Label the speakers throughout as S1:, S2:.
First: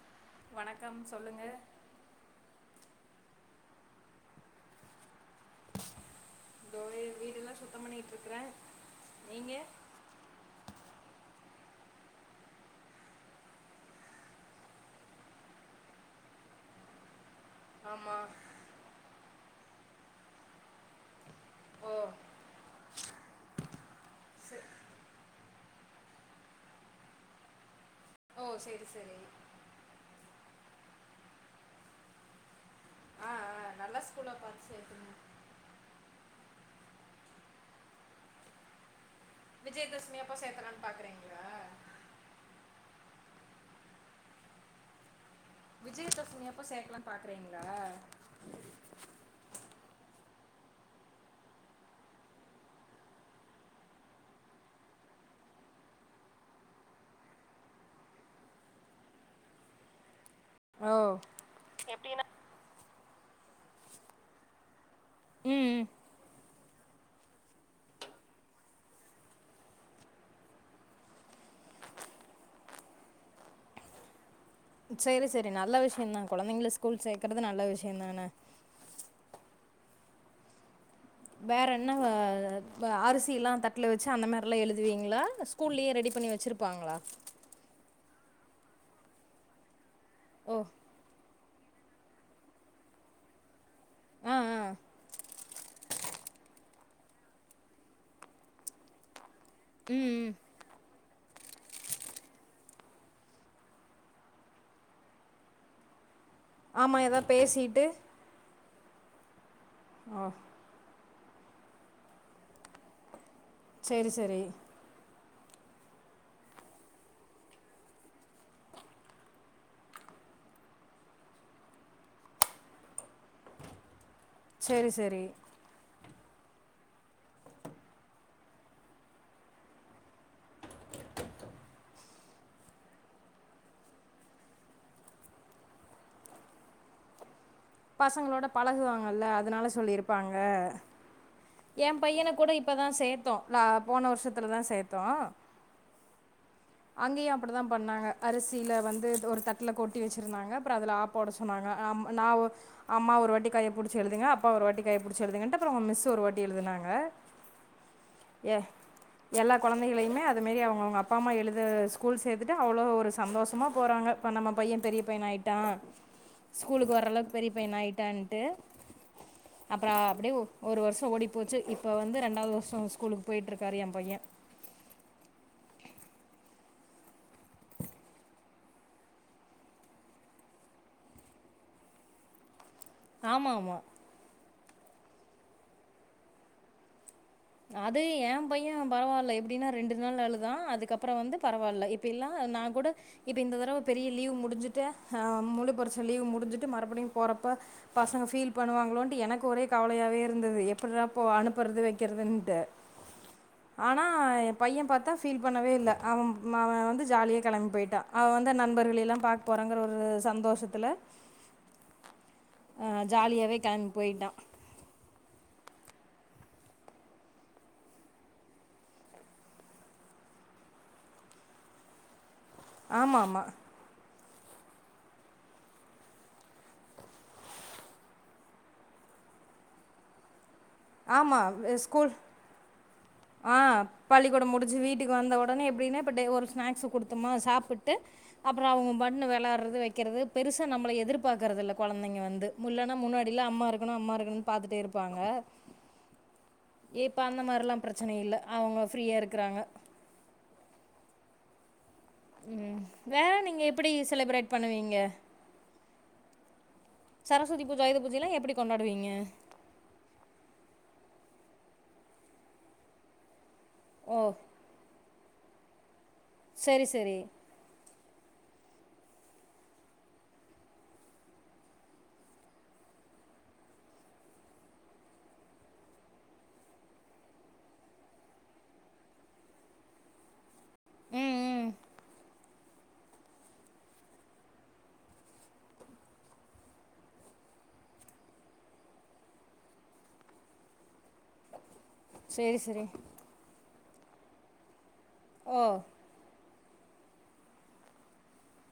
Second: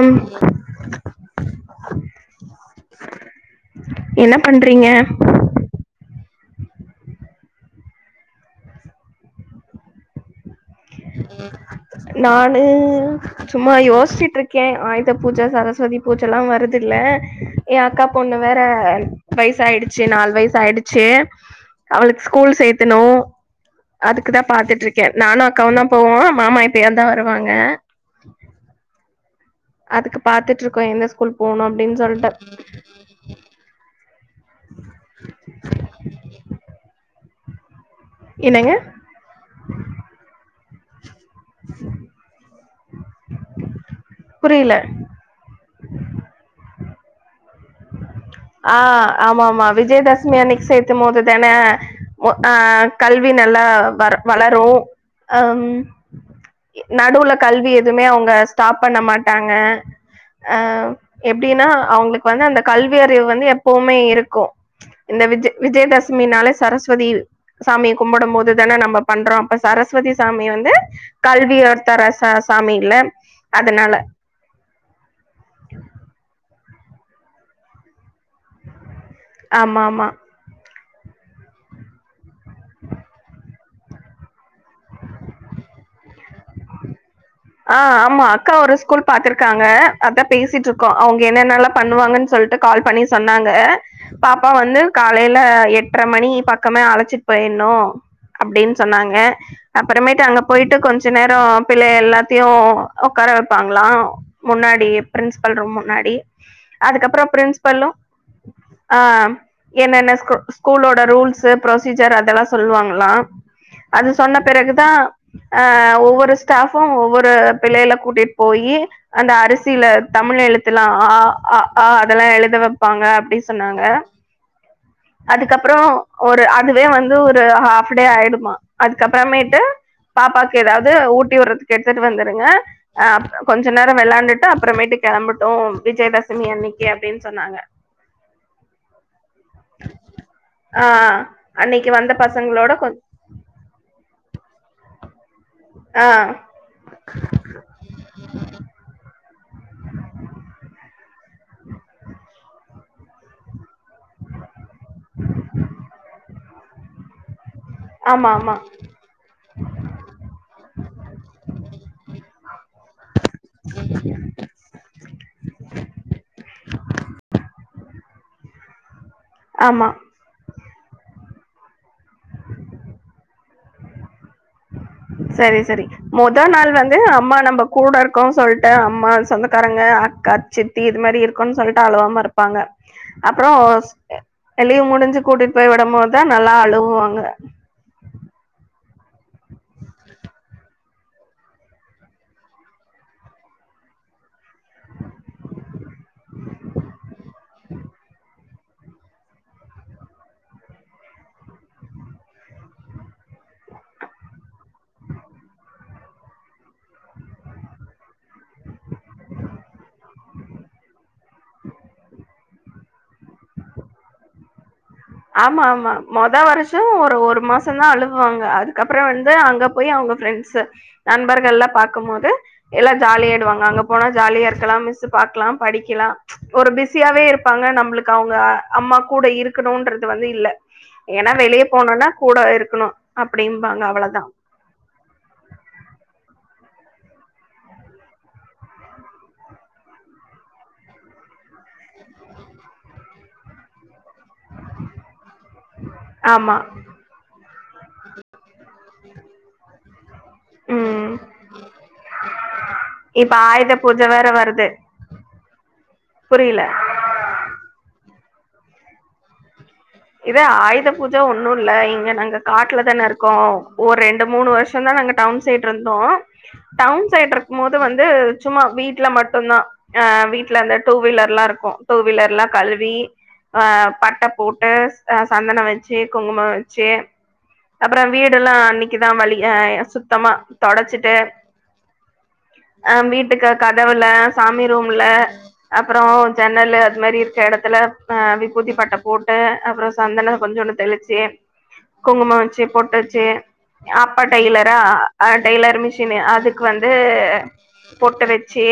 S1: ம்
S2: வணக்கம் சொல்லுங்க
S1: என்ன பண்றீங்க [inaudible]
S2: வீட்டெல்லா சுத்த பண்ணிட்டு இருக்கறே நீங்க
S1: ம் நானு சும்மா யோசிச்சுட்ருக்கே ஆயுத பூஜை சரஸ்வதி பூஜல்லா வருது இல்ல ஏ அக்கா
S2: ஆமா
S1: பொண்ணு வேற வயசாயிடுச்சு நாலு வயசு ஆயிடுச் ச்சு
S2: ஓ
S1: அவளுக்கு ஸ்கூல் சேத்தனு அதுக்கு தா
S2: சரி
S1: பாத்துட்டுருக்கே நானு அக்காவுந்தா போவோ மாமா எப்பயாந்தா வருவாங்க
S2: ஓ சரி சரி
S1: அதுக்கு பாத்துட்ருக்கோ எந்த ஸ்கூல் போணு அப்டின்னு சொல்ட்டு
S2: ஆ ஆ நல்ல ஸ்கூல்லா பாத்து [unintelligible]
S1: என்னங்க
S2: விஜயதசமியப்ப சேக்கலான்னு பாக்குறீங்களா
S1: [inaudible] புரியல
S2: விஜயதசமியப்ப சேக்கலாம்னு பாக்குறீங்களா
S1: ஆ ஆம்மா ஆம்மா விஜயதசமி அன்னைக்கு சேத்து மோது தான மு ஆ கல்வி நல்லா வள வளரும் அம் நடுல கல்வி எதுமே அவங்க ஸ்டாப் பண்ண மாட்டாங்க அ
S2: ஓ
S1: எப்டின்னா அவங்களுக்கு வந்து அந்த கல்வி அறிவு வந்து எப்போமே இருக்கு இந்த விஜய் விஜயதசமி நால சரஸ் வதி சாமிக்கும்புடும் போது தான நம்ம பண்றோ அப்ப சரஸ்வதி சாமி வந்து கல்வி தர சா சாமில அதனால
S2: சேரி சேரி நல்ல விஷயந்தா கொழந்தைங்கல ஸ்கூல் சேக்றது நல்ல விஷயந்தான
S1: ஆமா ஆமா
S2: வேற என்னக ஆ அரிசில்லா தட்டுல வச்சு அந்த மாரில்லா எழுதுவீங்களா ஸ்கூல்லயே ரெடி பண் ன்னே வச்சிருப்பாங்களா
S1: ஆ ஆமா அக்கா ஒரு ஸ்கூல் பாத்ருக்காங்க அதா
S2: ஓ
S1: பேசிட்டுருக்கோம் அவுங் என்னன்னால்லா பண்ணுவாங்கன்னு சொல்ட்டு கால் பண்ணி சொன்னாங்க
S2: ஆ
S1: பாப்பா
S2: ஆ
S1: வந்து காலைல அ எட்ர மணி பக்கமே அழைச்சிட்டு போயிணு அப்டின் சொன்னாங்க அப்பறமேட்டு
S2: ம்
S1: அங்க போயிட்டு கொஞ்ச நேறோ பிள்ளை எல்லாத் தையு உக்கார வைப்பாங்களா முன்னாடி பிரின்ஸி்பல் ரூம் முன்னாடி
S2: ஆமாம்
S1: அதுக்கப்புற
S2: ஏதாவது பேசிட்டு
S1: பிரின்சபல்லு ஆம் என்னென்ன
S2: ஓ
S1: ஸ்கூல் ஸ்கூல்லோட ரூல்ஸ்சு ப்ரொசீஜர் அதெல்லா சொல்வாங்களா அது
S2: சரி
S1: சொன்ன
S2: சரி
S1: பிறகுதா அ ஒவ்வொரு ஸ்டாபு ஒவ்வொரு நா பிள்ளையெல்லா கூட்டிட்டு போயீ அந்த அரிசியில்ல தமிழ் எழுத்துல்லா ஆ அ ஆ அதெல்லா எழுத வேப்பாங்க அப்டி சொன்னாங்க
S2: சரி சரி
S1: அதுக்கப்புறோ ஒரு அதுவே வந்து ஒரு ஹாஃப் டே ஆயிடுமா அதுக்கப்புறமேட்டு பாப்பாக்கு ஏதாவது ஊட்டி விடுறதுக்கு எ விட்டுடு வந்துருங்க ஆ கொஞ்சோ நேரம் வேலாண்டுட்டு அப்புறமேட்டு கிளம்பட்டு விஜயதசமி அன்னைக்கி அப்படின்னு சொன்னாங்க
S2: பசங்களோட பழகுவாங்கல்ல அதனால சொல்லியிருப்பாங்க
S1: ஆ
S2: எ
S1: அன்னைக்கு வந்த
S2: பையன கூட
S1: பசங்களோட
S2: இப்பதா
S1: கொஞ்
S2: சேத்தோ லா போன வருஷத்துலதா சேத்தோம்
S1: ஆ
S2: அங்கேயு அப்படித்தான் பண்ணாங்க அரிசில வந்து ஒரு தட்டுல கொட்டி வச்சிருந்தாங்க அப்ரோ அதுல ஆ போட சொன்னாங்க ஆ ஆமா நா ஒ அம்மா ஒரு வாட்டி கை பிடிச்சி எழுதுங்க அப்பா ஒரு வாட்டி கை பிடிச்சி எழுதுங்கன்ட்டு அப்ரோ அவங்க மிஸ் ஒரு வாட்டி எழுதுனாங்க
S1: ஆமா ஆமா
S2: ஏ எல்லா குழந்தைகளையுமே அது மாரி அவங்கவுங்க அப்பா அம்மா எழுத த ஸ்கூல் சேத்துட்டு அவ்வளவு ஒரு சந்தோஷமா போறாங்க இப்ப நம்ம பையன் பெரிய பையன் ஆயிட்டா ஸ்கூலுக்கு வரளவுக்கு பெரிய பையன் னா ஆயிட்டான்ட்டு
S1: ஆமா
S2: அப்ற அப்படியே ஒரு வர்ஷோ ஓடி போச்சு இப்போ வந்து ரெண்டாவது வர்ஷோம் ஸ்கூலுக்கு போயிட்டுருக்காரு என் பைய
S1: சரி சரி மொத நாள் வந்து அம்மா நம்ப கூட இருக்கோனு சொல்ட்டு அம்மா சொந்தக்காரங்க கா சித்தி இது மாரி இருக்கோன் சொல்லிட்டு அழுவாம இருப்பாங்க
S2: ஆமாம் ஆமாம்
S1: அப்ரோஸ் லீவு முடிஞ்சு கூட்டிட்டு போய் விடும்போதுதான் நல்லா அழுகுவாங்க
S2: அது என் பைய பரவால்ல எப்படின்னா ரெண்டு நாள் அழுதா அதுக்கப்ரோ வந்து பரவால்ல இப்பல்லாம் நா கூட இது இந்த தடவ பெரிய லீவ் முடிஞ்சுட்டு ஹா முழு பரிச்ச லீவ் முடிஞ்சிட்டு மறுபடியு போறப் போ பசங்க ஃபீல் பண்ணுவாங்களோன்டு எனக்கு ஒரே கவலையாவே இருந்துது எப்பிறா இப்போ அனுப்புறது வை க்கிறதுன்டு ஆனா எ பைய பாத்தா ஃபீல் பண்ணவே இல்ல அவ அவ வந்து ஜாலியா கெளம்பி போய்ட்டா அவ வந்த நண்பர்கள் எல்லா பாக்க போறங்குற ஒரு சந்தோஷத்துல
S1: [inaudible]
S2: அ ஜாலியாவே கெளம்பி போய்ட்டா
S1: ஆமா ஆமா மொத வருஷோ ஒரு ஒரு மாச தா அலுவாங்க அதுக்கப்புறோ வந்து அங்க போய் அவங்க ஃபிரெண்ட்ஸ் ஸு நண்பர்கள் எல்லா பாக்கும்போது எல்லா
S2: ஆமாம் ஆமாம்
S1: ஜாலியாயிடுவாங்க அங்க போன ஜாலியா இருக்கலா மிஸ் பக்கலா படிக்கலா ஒரு பிஸியாவே இருப்பாங்க நம்மளுக்கு அவுங்க அம்மா கூ கூட இருக்கணும்ன்றது வந்து இல்ல ஏன்னா
S2: ஆமாம்
S1: வெளியே போனும்ன்னா
S2: ஸ்கூல்
S1: கூட இருக்கணும்
S2: ஆ பள்ளிக்கூட முடிச்சு வீட்டுக்கு வந்த ஒடனே எப்டின்னா இப்ப டே ஒரு ஸ்நாக்ஸ் ஸு குடுத்தோமா சாப்பிட்டு அப்புறோ அவங்க பாட்டுனு வெளையாடுறது வைக்கிறது பெருசா நம்பல எதிர்பாக்கறதுல்ல கொழந்தைங்க வந்து இல்லனா முன்னாடிலா அம்மா இருக்கணு அம்மா இருக் கனு பாத்துட்டே இருப்பாங்க
S1: ஆமா
S2: இப்ப அந்த மாரில்லா பிரச்சன இல்ல அவங்க ஃபிரீயா இருக்குறாங்க
S1: ம்
S2: ம் வேற
S1: இப்ப
S2: நீங்க
S1: ஆயுத
S2: எப்டி
S1: பூஜ வேற
S2: செலப்ரேட்
S1: வருது
S2: பண்ணுவீங்க
S1: புரில
S2: சரஸ்வதி பூஜ ஆயுத பூஜையெல்லா எப்டி கொண்டாடுவீங்க
S1: இதோ ஆயுத பூஜ ஒன்னு இல்ல இங்க நாங்க காட்ல தான இருக்கோ ஒரு
S2: ஓ
S1: ரெண்டு மூணு வருஷோ தா நாங்க டவுன் சைட் இருந்தோ
S2: சரி
S1: டவுன்
S2: சரி
S1: சைட் இருக்கும் போது வந்து சும்மா வீட்டுல மட்டுதா அ வீட்டுல அந்த டூ வீலர்லா இருக்கு டூ வீலர்லா கழுவி அ பட்ட போட்டு அ சந்தன வெச்சு குங்குமம் வெச்சு அப்புறோ வீடுலா அன்னைக்குதா வலி அ சுத்தமா தொடச்சிட்டு
S2: ம் ம்
S1: அ வீட்டுக்கு கதவுல சாமி ரூம்ல அப்புறோ ஜென்னல் அது மாரி எடத்துல அ விபூதிப்பட்ட போட் டு அப்புறோ சந்தன கொஞ்சோன்டு தெளிச்சு குங்கும
S2: சரி
S1: வெச்சு
S2: சரி
S1: பொட்டு வெச்சு அப்பா டைலரா ஆ
S2: ஓ
S1: டைலர் மிஷின்னு அதுக் கு வந்து பொட்டு வெச்சு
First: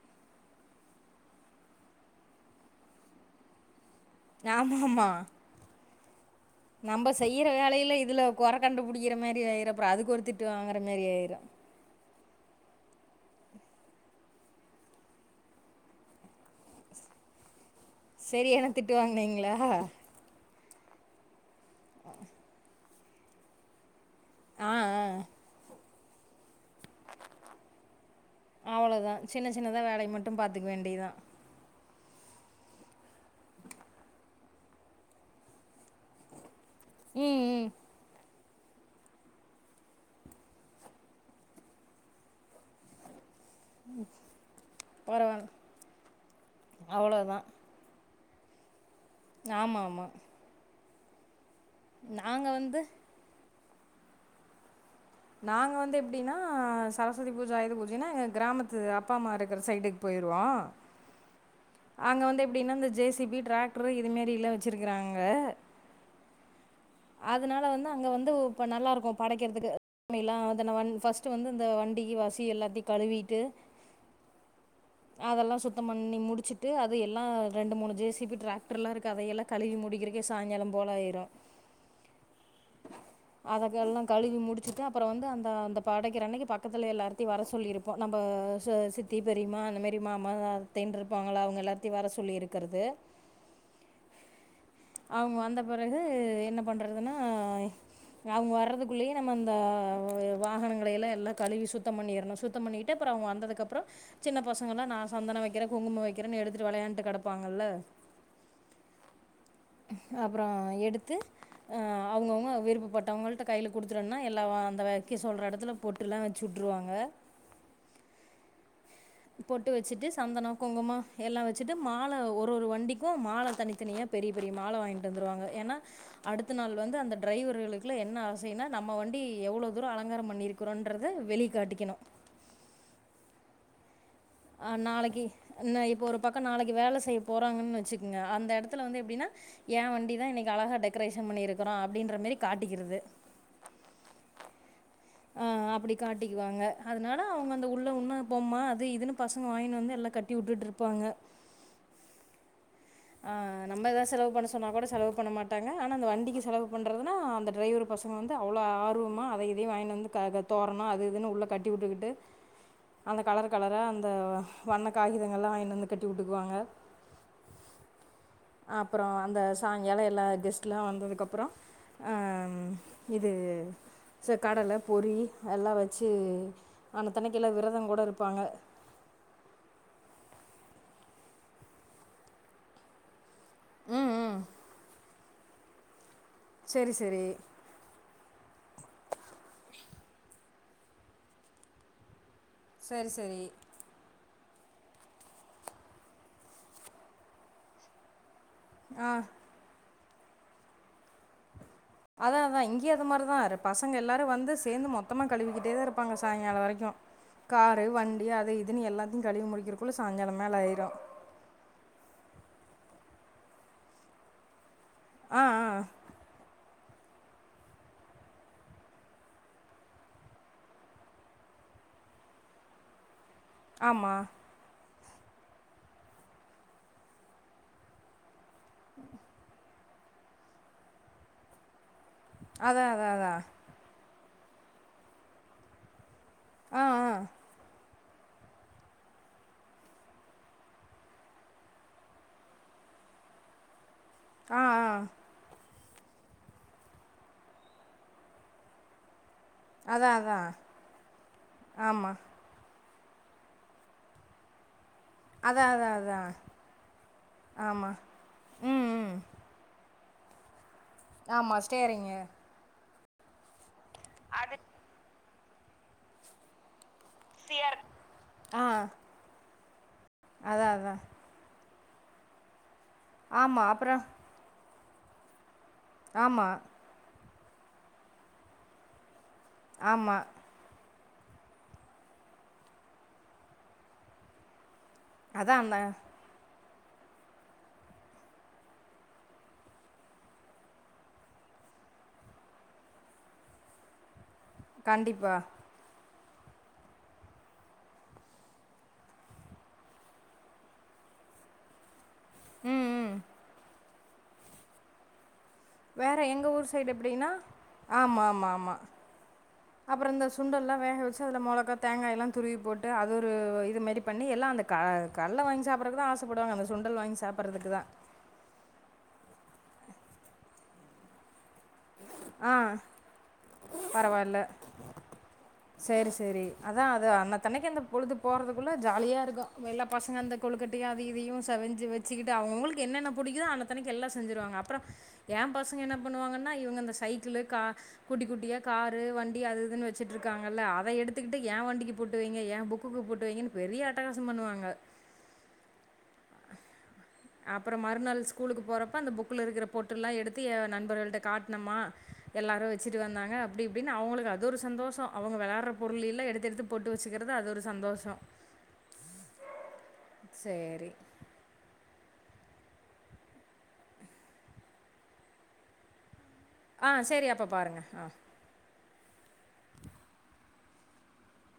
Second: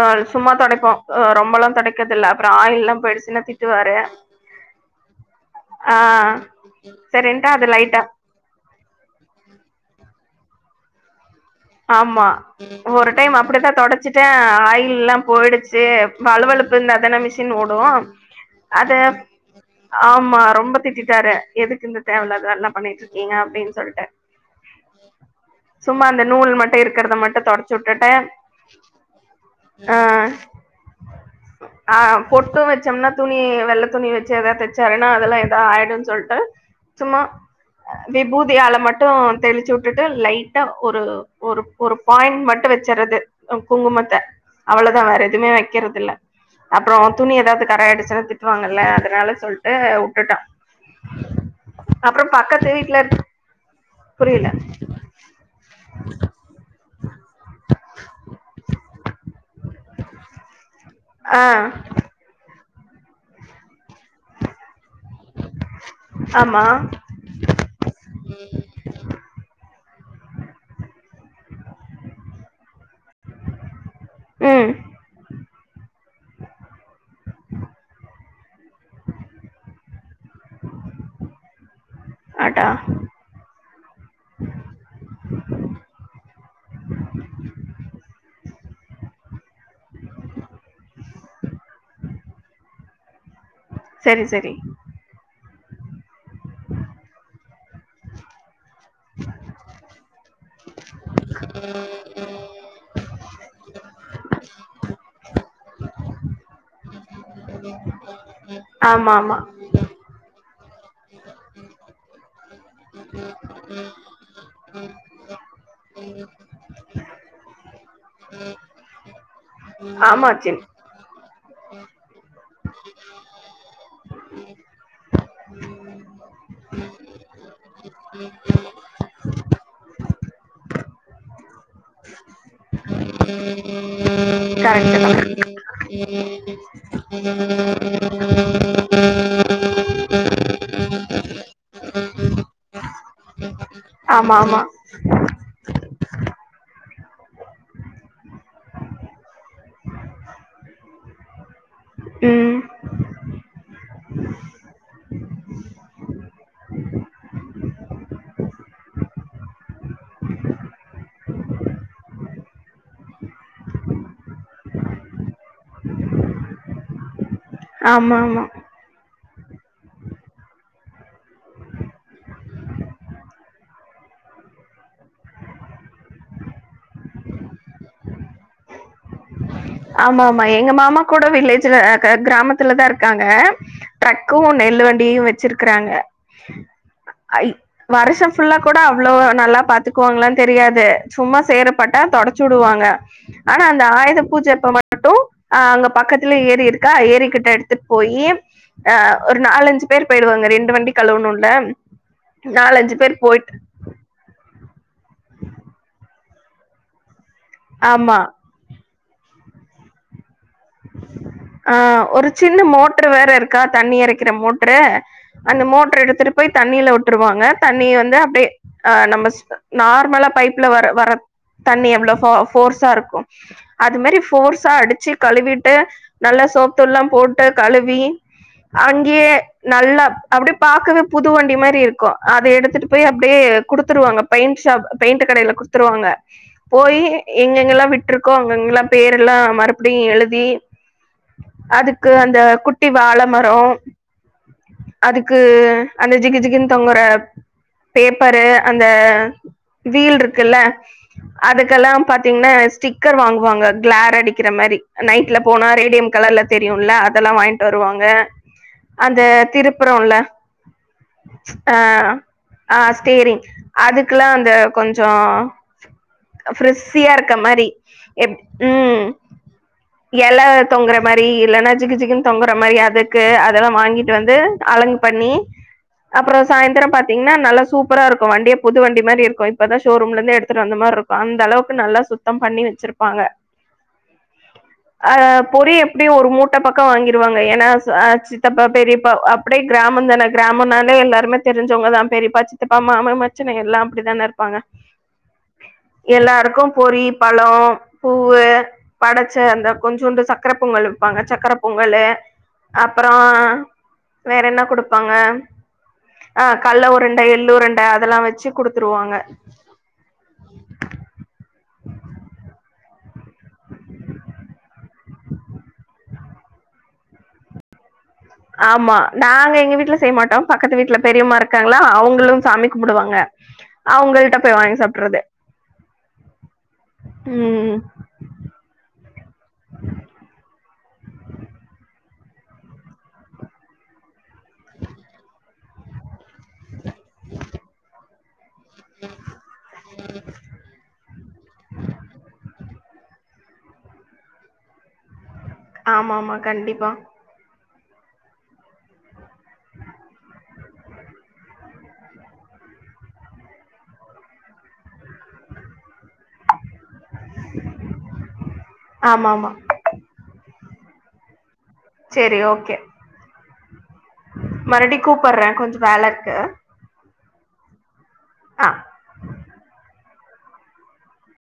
S1: அ சும்மா துடைப்போ ரொம்பல்லா தொடைக்கறதுல்ல அப்புறோ ஆயில்லா போய்டுச்சுன்னா திட்டுவாரு
S2: ஆமா ஆமா
S1: ஆ
S2: நம்ப செய்யற
S1: சரின்ட்டு அது
S2: வேலையில
S1: லைட்டா
S2: இதுல கொற கண்டுபிடிக்கிற மேரி ஆயிறு அப்பறோ அதுக்கு ஒரு தி ட்டு வாங்கற மாரி ஆயிடு
S1: ஆமா ஒரு டைம் அப்டிதா தொடச்சிட்டே ஆயில்லா போயிடுச்சு வலுவலுப்பு இருந்தா தானே மிஷின் ஓடு
S2: சரியான
S1: அத
S2: திட்டு வாங்குனீங்களா
S1: ஆமா ரொம்ப திட்டிட்டாரு எதுக்கு இந்த தேவ இல்லாத வேலலா பண்ணிட்டு இருக்கீங்க அப்டின்னு சொல்ட்டு
S2: ஆ ஆ
S1: சும்மா அந்த நூல் மட்டு இருக்கறத மட்டு தொடச்சு வுட்டுட்டு
S2: அ சின்ன சின்னதா வேலைய
S1: ஆ
S2: மட்டு பாத்துக்க வேண்டியதா
S1: ஆ பொட்டு வச்சோம்னா துணி வெள்ள துணி வெச்சு ஏதாவ்து தெச்சாருன்னா அதெல்லா எதா ஆயிடுன் சொல்ட்டு சும்மா
S2: ம் ம்
S1: விபூதியால மட்டு தெளிச்சு வுட்டுட்டு லைட்டா ஒரு ஒரு ஒரு பாயிண் மட்டு வெச்சுறது குங்குமத்த அவ்ளோதா வேற
S2: பரவால்ல
S1: எதுவுமே வைக்கறது இல்ல அப்புறோ துணி
S2: அவ்ளோதா
S1: ஏதாது கரயாயிடுச்சுன்னா திட்டுவாங்கல்ல அதனால சொல்ட்டு
S2: ஆமா ஆமா
S1: வுட்டுட்ட அப்புறோ
S2: நாங்க
S1: பக்கத்து
S2: வந்து
S1: வீட்ல புரியில
S2: நாங்க வந்து எப்டினா சரஸ்வதி பூஜ ஆயுத பூஜைனா எங்க கிராமத்து அப்பாம்மா இருக்கிற சைடுக்கு போய்ருவோ ஆ
S1: ஆ
S2: அங்க வந்து எப்டினா இந்த ஜே சி பி ட்ராக் ட்ரு இதுமேரிலா வச்சிருக்றாங்க
S1: ஆமா
S2: அதுனால வந்து அங்க வந்து இப்ப நல்லா இருக்கு படைக்கற்துக்கு அப்டிலா அதுல வந் ஃபஸ்ட்டு வந் து இந்த வண்டிக்கு வசி எல்லாத்தையு கழுவிட்டு
S1: ம்
S2: அதெல்லா சுத் தம்பண்ணி முடிச்சுட்டு அது எல்லா ரெண்டு மூணு ஜே சி பி ட்ராக்ட்ருலா இருக்கு அதையெல்லா கழுவி முடிக்கிறக்கே சாய்ங்காலம் போலாயிரு
S1: அடா
S2: அதுக்கெல்லா கழுவி முடிச்சுட்டு அப்பற வந்து அந்த அந்த படைக்கிற அன்னைக்கு பக்கத்துல எல்லார்த்தையு வர சொல்லிருப்போ நம்ப சோ சித்தி பெரிய்ம்மா அந்த மாரி மாமா அத்தைன்ருப்பாங்கள அவ்ங்க எல்லார்த்தையு வர சொல்லி இருக்கிறது
S1: செரி செரி
S2: அவ்ங்க வந்த பிறகு என்ன பண்றதுனா அவ்ங்க வர்றதுக் குள்ளே நம்ம அந்த வாகனங்களையெல்லா எல்லா கழுவி சுத்த பண்ணிற்ணு சுத்த பண்ணிட்டு அப்ற அவ்ங்க வந்ததுக்கப் சின்ன பசங்கலா நா சந்தன வக்கிறே குங்குமம் வக்கிறேன் எடுத்துட்டு வெளையாண்ட்டு கெடப்பாங்கல்ல
S1: ஆமா ஆமா
S2: அப்றோ எடுத்து அ அவ்ங்கவ்ங்க விருப்பப்பட்டவ்ங்களுக் கைல குடுத்றனுனா எல்லா வாம் நா வெக்க சொல்ற எடத்துல பொட்டுலா வெச்சு விட்ருவாங்க பொட்டு வெச்சிட்டு
S1: ஆமா
S2: சந்தன
S1: சின்
S2: குங்கும எல்லா வச் சுட்டு மால ஒரு ஒரு வண்டிக்கு மால தனித்தனியா பெரிய பெரிய மால வாங்கிட்டு வந்துருவாங்க ஏனா அடுத்த நாள் வந்து அந்த டிரைவர்களுக்குலா என்ன ஆசைனா நம்ம வண்டி எவ்ளோ தூர அலங்கார பண்ணிருக்குறோன்றத வெளிக் காட்டிக்கணு
S1: ம்
S2: நாளைக்கு நான் இப்போ ஒரு பக்கம் நாளைக்கு வேலை செய்ய
S1: [inaudible]
S2: எ வண்டிதா இன்னைக்கு அழகா டெக்கரேஷன் பண்ணிருக்குறோ அப்டின்ற மாரி காட்டிக்கிறது
S1: ஆமா ஆமா
S2: ஆ அப்டி காட்டிக்குவாங்க அதுனால அவ்ங்க அந்த உள்ள உன்னு பொம்மா அது இதுனு பசங்க வாய்ன்னு வந்து எல்லா கட்டிவுட்டுட்டு இருப்பாங்க
S1: ம்
S2: ஆ நம்ம எதா செலவு பண்ண சொன்னா கூட செலவு பண்ண மாட்டாங்க ஆனா அந்த வண்டிக்கு செலவு பண்றதுனா அந்த டிரைவரு பா பசங்க வந்து அவ்ளோ ஆர்வமா அத இதையு வாய்ன்னு வந்து கா க தோரண அது இதுன்னு உள்ள கட்டிவுட்டுகிட்டு அந்த கலரு கலரா அந்த வண்ணக் காகிதங்கள்லா வாய்ன்னு வந்து கட்டிவுட்டுக்குவாங்க
S1: [unintelligible] ஆமா
S2: அப்றோ அந்த சாய்ங்கால எல்லா கெஸ்ட்லா வந்ததுக்கப்றோ அம் இது சோ கடல பொறி எல்லா வச்சு ஆனத்தனைக்கு எல்லா விரதங்கூட இருப்பாங்க
S1: ஆமா ஆமா எங்க மாமா கூட வில்லேஜ்ல அ க கிராமத்துலதா இருக்காங்க
S2: ம் ம்
S1: ட்ரக்கு நெல்லு வண்டியையு வெச்சிருக்குறாங்க
S2: செரி செரி
S1: ஃபுல்லா கூட அவ்ளோ நல்லா பாத்துக்குவாங்களான் தெரியாது சும்மா சேருப்பட்டா தொடச் சுடுவாங்க
S2: சரி சரி
S1: ஆனா அந்த ஆயுத பூஜ க்கு மட்டு ஆ அங்க பக்கத்துலே ஏரி இருக்கா ஏரிக்கிட்ட எடுத்துட் போயி அ
S2: ஆ
S1: ஒரு நாலஞ்சு பேரு போயிடுவாங்க ரெண்டு வண்டி கழுவணுல்ல
S2: அதா அதா இங்கேயு
S1: நாலஞ்சு
S2: அது
S1: பேர்
S2: மாரிதா
S1: போயிட்டு
S2: ரெ பசங்க எல்லாரு வந்துஸ் சேந்து மொத்தமா கழுவிக்கிட்டே தா இருப்பாங்க சாய்ங்கால வரைக்கு காரு
S1: ஆமா
S2: வண்டி அது இதுன்னு எல்லா கழுவி முடிக்கிறக்குல்ல சாய்ங்காலம்
S1: ஆ ஒரு சின்ன மோட்ரு வேற இருக்கா தண்ணி எரைக்கிற மோட் ட்ரு
S2: ஆ
S1: அந்த
S2: ஆ
S1: மோட்ரு எடுத்துட்டு போய் தண்ணில விட் விடுவாங்க தண்ணி வந்து அப்டியே அ நம்ம நார்மலா பைப்ல வர வர தண்ணி எவ்வளோ ஃபோ ஃபோர்ஸா இருக்கு அது மாரி
S2: ஆமாம்
S1: ஃபோர்ஸா அடுச்சு கழுவிட் ட்டு நல்லா சோப்புத்தூல்லாம் போட்டு கழுவி அங்கயே நல்லா அப்டியே பாக்கவே புது வண்டி மாரி இருக்கு அத எடுத்துட்டு
S2: அதான்
S1: போய்
S2: அதான்
S1: அப்டியே
S2: அதான்
S1: குடுத்துருவாங்க பெயிண்ட்ஷாப் பெயிண்ட் கடேல குடுத்துருவாங்க
S2: ஆ
S1: போயி
S2: ஆ
S1: எங்கெங்கெல்லா விட் விட்ருக்கோ அங்கங்கெல்லா பேர் எல்லா மறுபடியு எழுதி அதுக்கு அந்த குட்டி வாழ மரோ
S2: ஆ ஆ
S1: அதுக்கு அந்த ஜிகி ஜிகின்னு தொங்குற பேப்பரு அந்த
S2: அதான்
S1: வீல்
S2: அதான்
S1: இருக்குல்ல அதுக்கெல்லா
S2: ஆமாம்
S1: பாத்தீங்கன்னா ஸ்டிக் க்கர் வாங்குவாங்க கிளார் அடிக்கிற மாரி நை ட்ல போனா
S2: அதான் அதான்
S1: ரேடியம்
S2: அதான்
S1: கலர்ல தெரியுல்ல அதல்லா வாங்கிட்டு
S2: ஆமாம்
S1: வருவாங்க
S2: ம் ம்
S1: அந்த திரு ப்புறோல
S2: ஆமாம்
S1: ஆ
S2: ஸ்டேரிங்கு
S1: ஆ ஸ்டேரிங் அதுக்கல்லா அந்த கொஞ்சோ ப்ரிஸ் சியா இருக்க மாரி எப்
S2: ஆ
S1: ம் எல
S2: அதான்
S1: தொங்குற
S2: அதான்
S1: மாரி இல்லன்னா ஜிகு ஜிகுன்னு தொங்குற மாரி அதுக்கு அதல்லா
S2: ஆமாம் அப்புறம்
S1: வாங்கிட்டு வந்து அலங்கு பண்ணி அப்பறோ
S2: ஆமாம்
S1: சாய்ந்தரோ பாத்தீங்கன்னா நல்லா சூப்பரா இருக்கு வண்டியே புது வண்டி மாரி இருக் கு இப்பதா ஷோரூம்ல
S2: ஆமாம்
S1: இருந்து எடுத்துட்டு வந்த மாரி இருக் கு அந்த அளவுக்கு நல்லா சுத்தம் பண்ணி வச்சுருப்பாங்க அ
S2: அதான்
S1: பொறி
S2: அந்த
S1: எப்டியு ஒரு மூட் ட பக்கோ வாங்கிருவாங்க ஏன்னா அ சித்தப்பா பெரியப்பா அப்டியே கிராம தான கிராமனாலே எல்லாருமே தெரி தெரிஞ்சவங்க தா பெரிப்பா சித்தப்பா மாமே மச்சினே எல்லா அப்டிதான
S2: கண்டிப்பா
S1: எல்லாருக்கு பொரி பழோ பூவு படச்ச அந்த கொஞ்சூண்டு சக்கர பொங்கல் வப்பாங்க சக்கர பொங்கலு
S2: ம் ம்
S1: அப்பறோ வேற என்ன குடுப்பாங்க
S2: வேற
S1: ஆ
S2: எங்க ஊர்
S1: கல்ல
S2: சைடு
S1: உருண்ட
S2: எப்டின்னா
S1: எள்ளுருண்ட அதல்லா வச்சு குடுத்துருவாங்க
S2: அப்பறோ இந்த சுண்டெல்லா வேக வச்சு அதுல மொளகா தேங்காயல்லா துருவி போட்டு அது ஒரு இது மாரி பண்ணி எல்லா அந்த க கடல வாங்கி சாப்பற்றதுக்குதா ஆசப்படுவாங்க அந்த சுண்டல் வாங்கி சாப்பற்றதுக்கு தா
S1: ஆமா நாங்க எங்க வீட்ல செய்ய மாட்டோ பக்கத்து வீட்ல பெரியம்மா இருக் காங்களா அவுங்களு
S2: ஆ
S1: சாமி கும்புடுவாங்க அவுங்கள்ட்ட போய் வாங்கி சாப்ட்டற்றது
S2: சேரி சேரி அதா அது அன்னத்தன்னைக்கு
S1: ம்
S2: அந்த பொழுது போறதுக்குள்ள ஜாலியா இருக்கு எல்லா பசங்க அந்த கொழு கட்டயு அதையு இதையு செவஞ்சு வச் வச்சுகிட்டு அவுங்கவுங்களுக்கு என்னன்ன புடிக்குதோ அன்னதன்னைக்கு எல்லா செஞ்சுருவாங்க அப்பறோ ஏ பசங்க என்ன பண்ணுவாங்கன்னா இவுங்க அந்த சைக்கிளு கா குட்டி குட்டியா காரு வண்டி அது இதுன்னு வச்சிட் இருக்காங்கல்ல அத எடுத்துக்கிட்டு ஏ வண்டிக்கு பொட்டு வைங்க ஏ புக் புக்குக்கு பொட்டுவைங்கன்னு பெரிய அட்டகாசம் பண்ணுவாங்க
S1: ஆமா ஆமா கண்டிப்பா
S2: அப்பறோ மறுநாள் ஸ்கூலுக்கு போறப்ப அந்த புக்குல இருக்குற பொட்டல்லா எடுத்து எ நண்பர்கள்ட்ட காட்னமா எல்லா எல்லாரு வச்சுட்டு வந்தாங்க அப்டி இப்டின்னு அவுங்களுக்கு அது ஒரு சந்தோஷோ அவுங்க விளாட்ற பொருள எல்லா எடுத்து எடுத்து பொட்டு வச்சுக்கறது அது ஒரு சந்தோஷோ
S1: ஆமா ஆமா
S2: சேரி
S1: சேரி ஓகே மறுபடியு கூப்பற்றே கொஞ்சோ வேல இருக்கு
S2: ஆ சரி அப்ப பாருங்க ஆ
S1: ஆ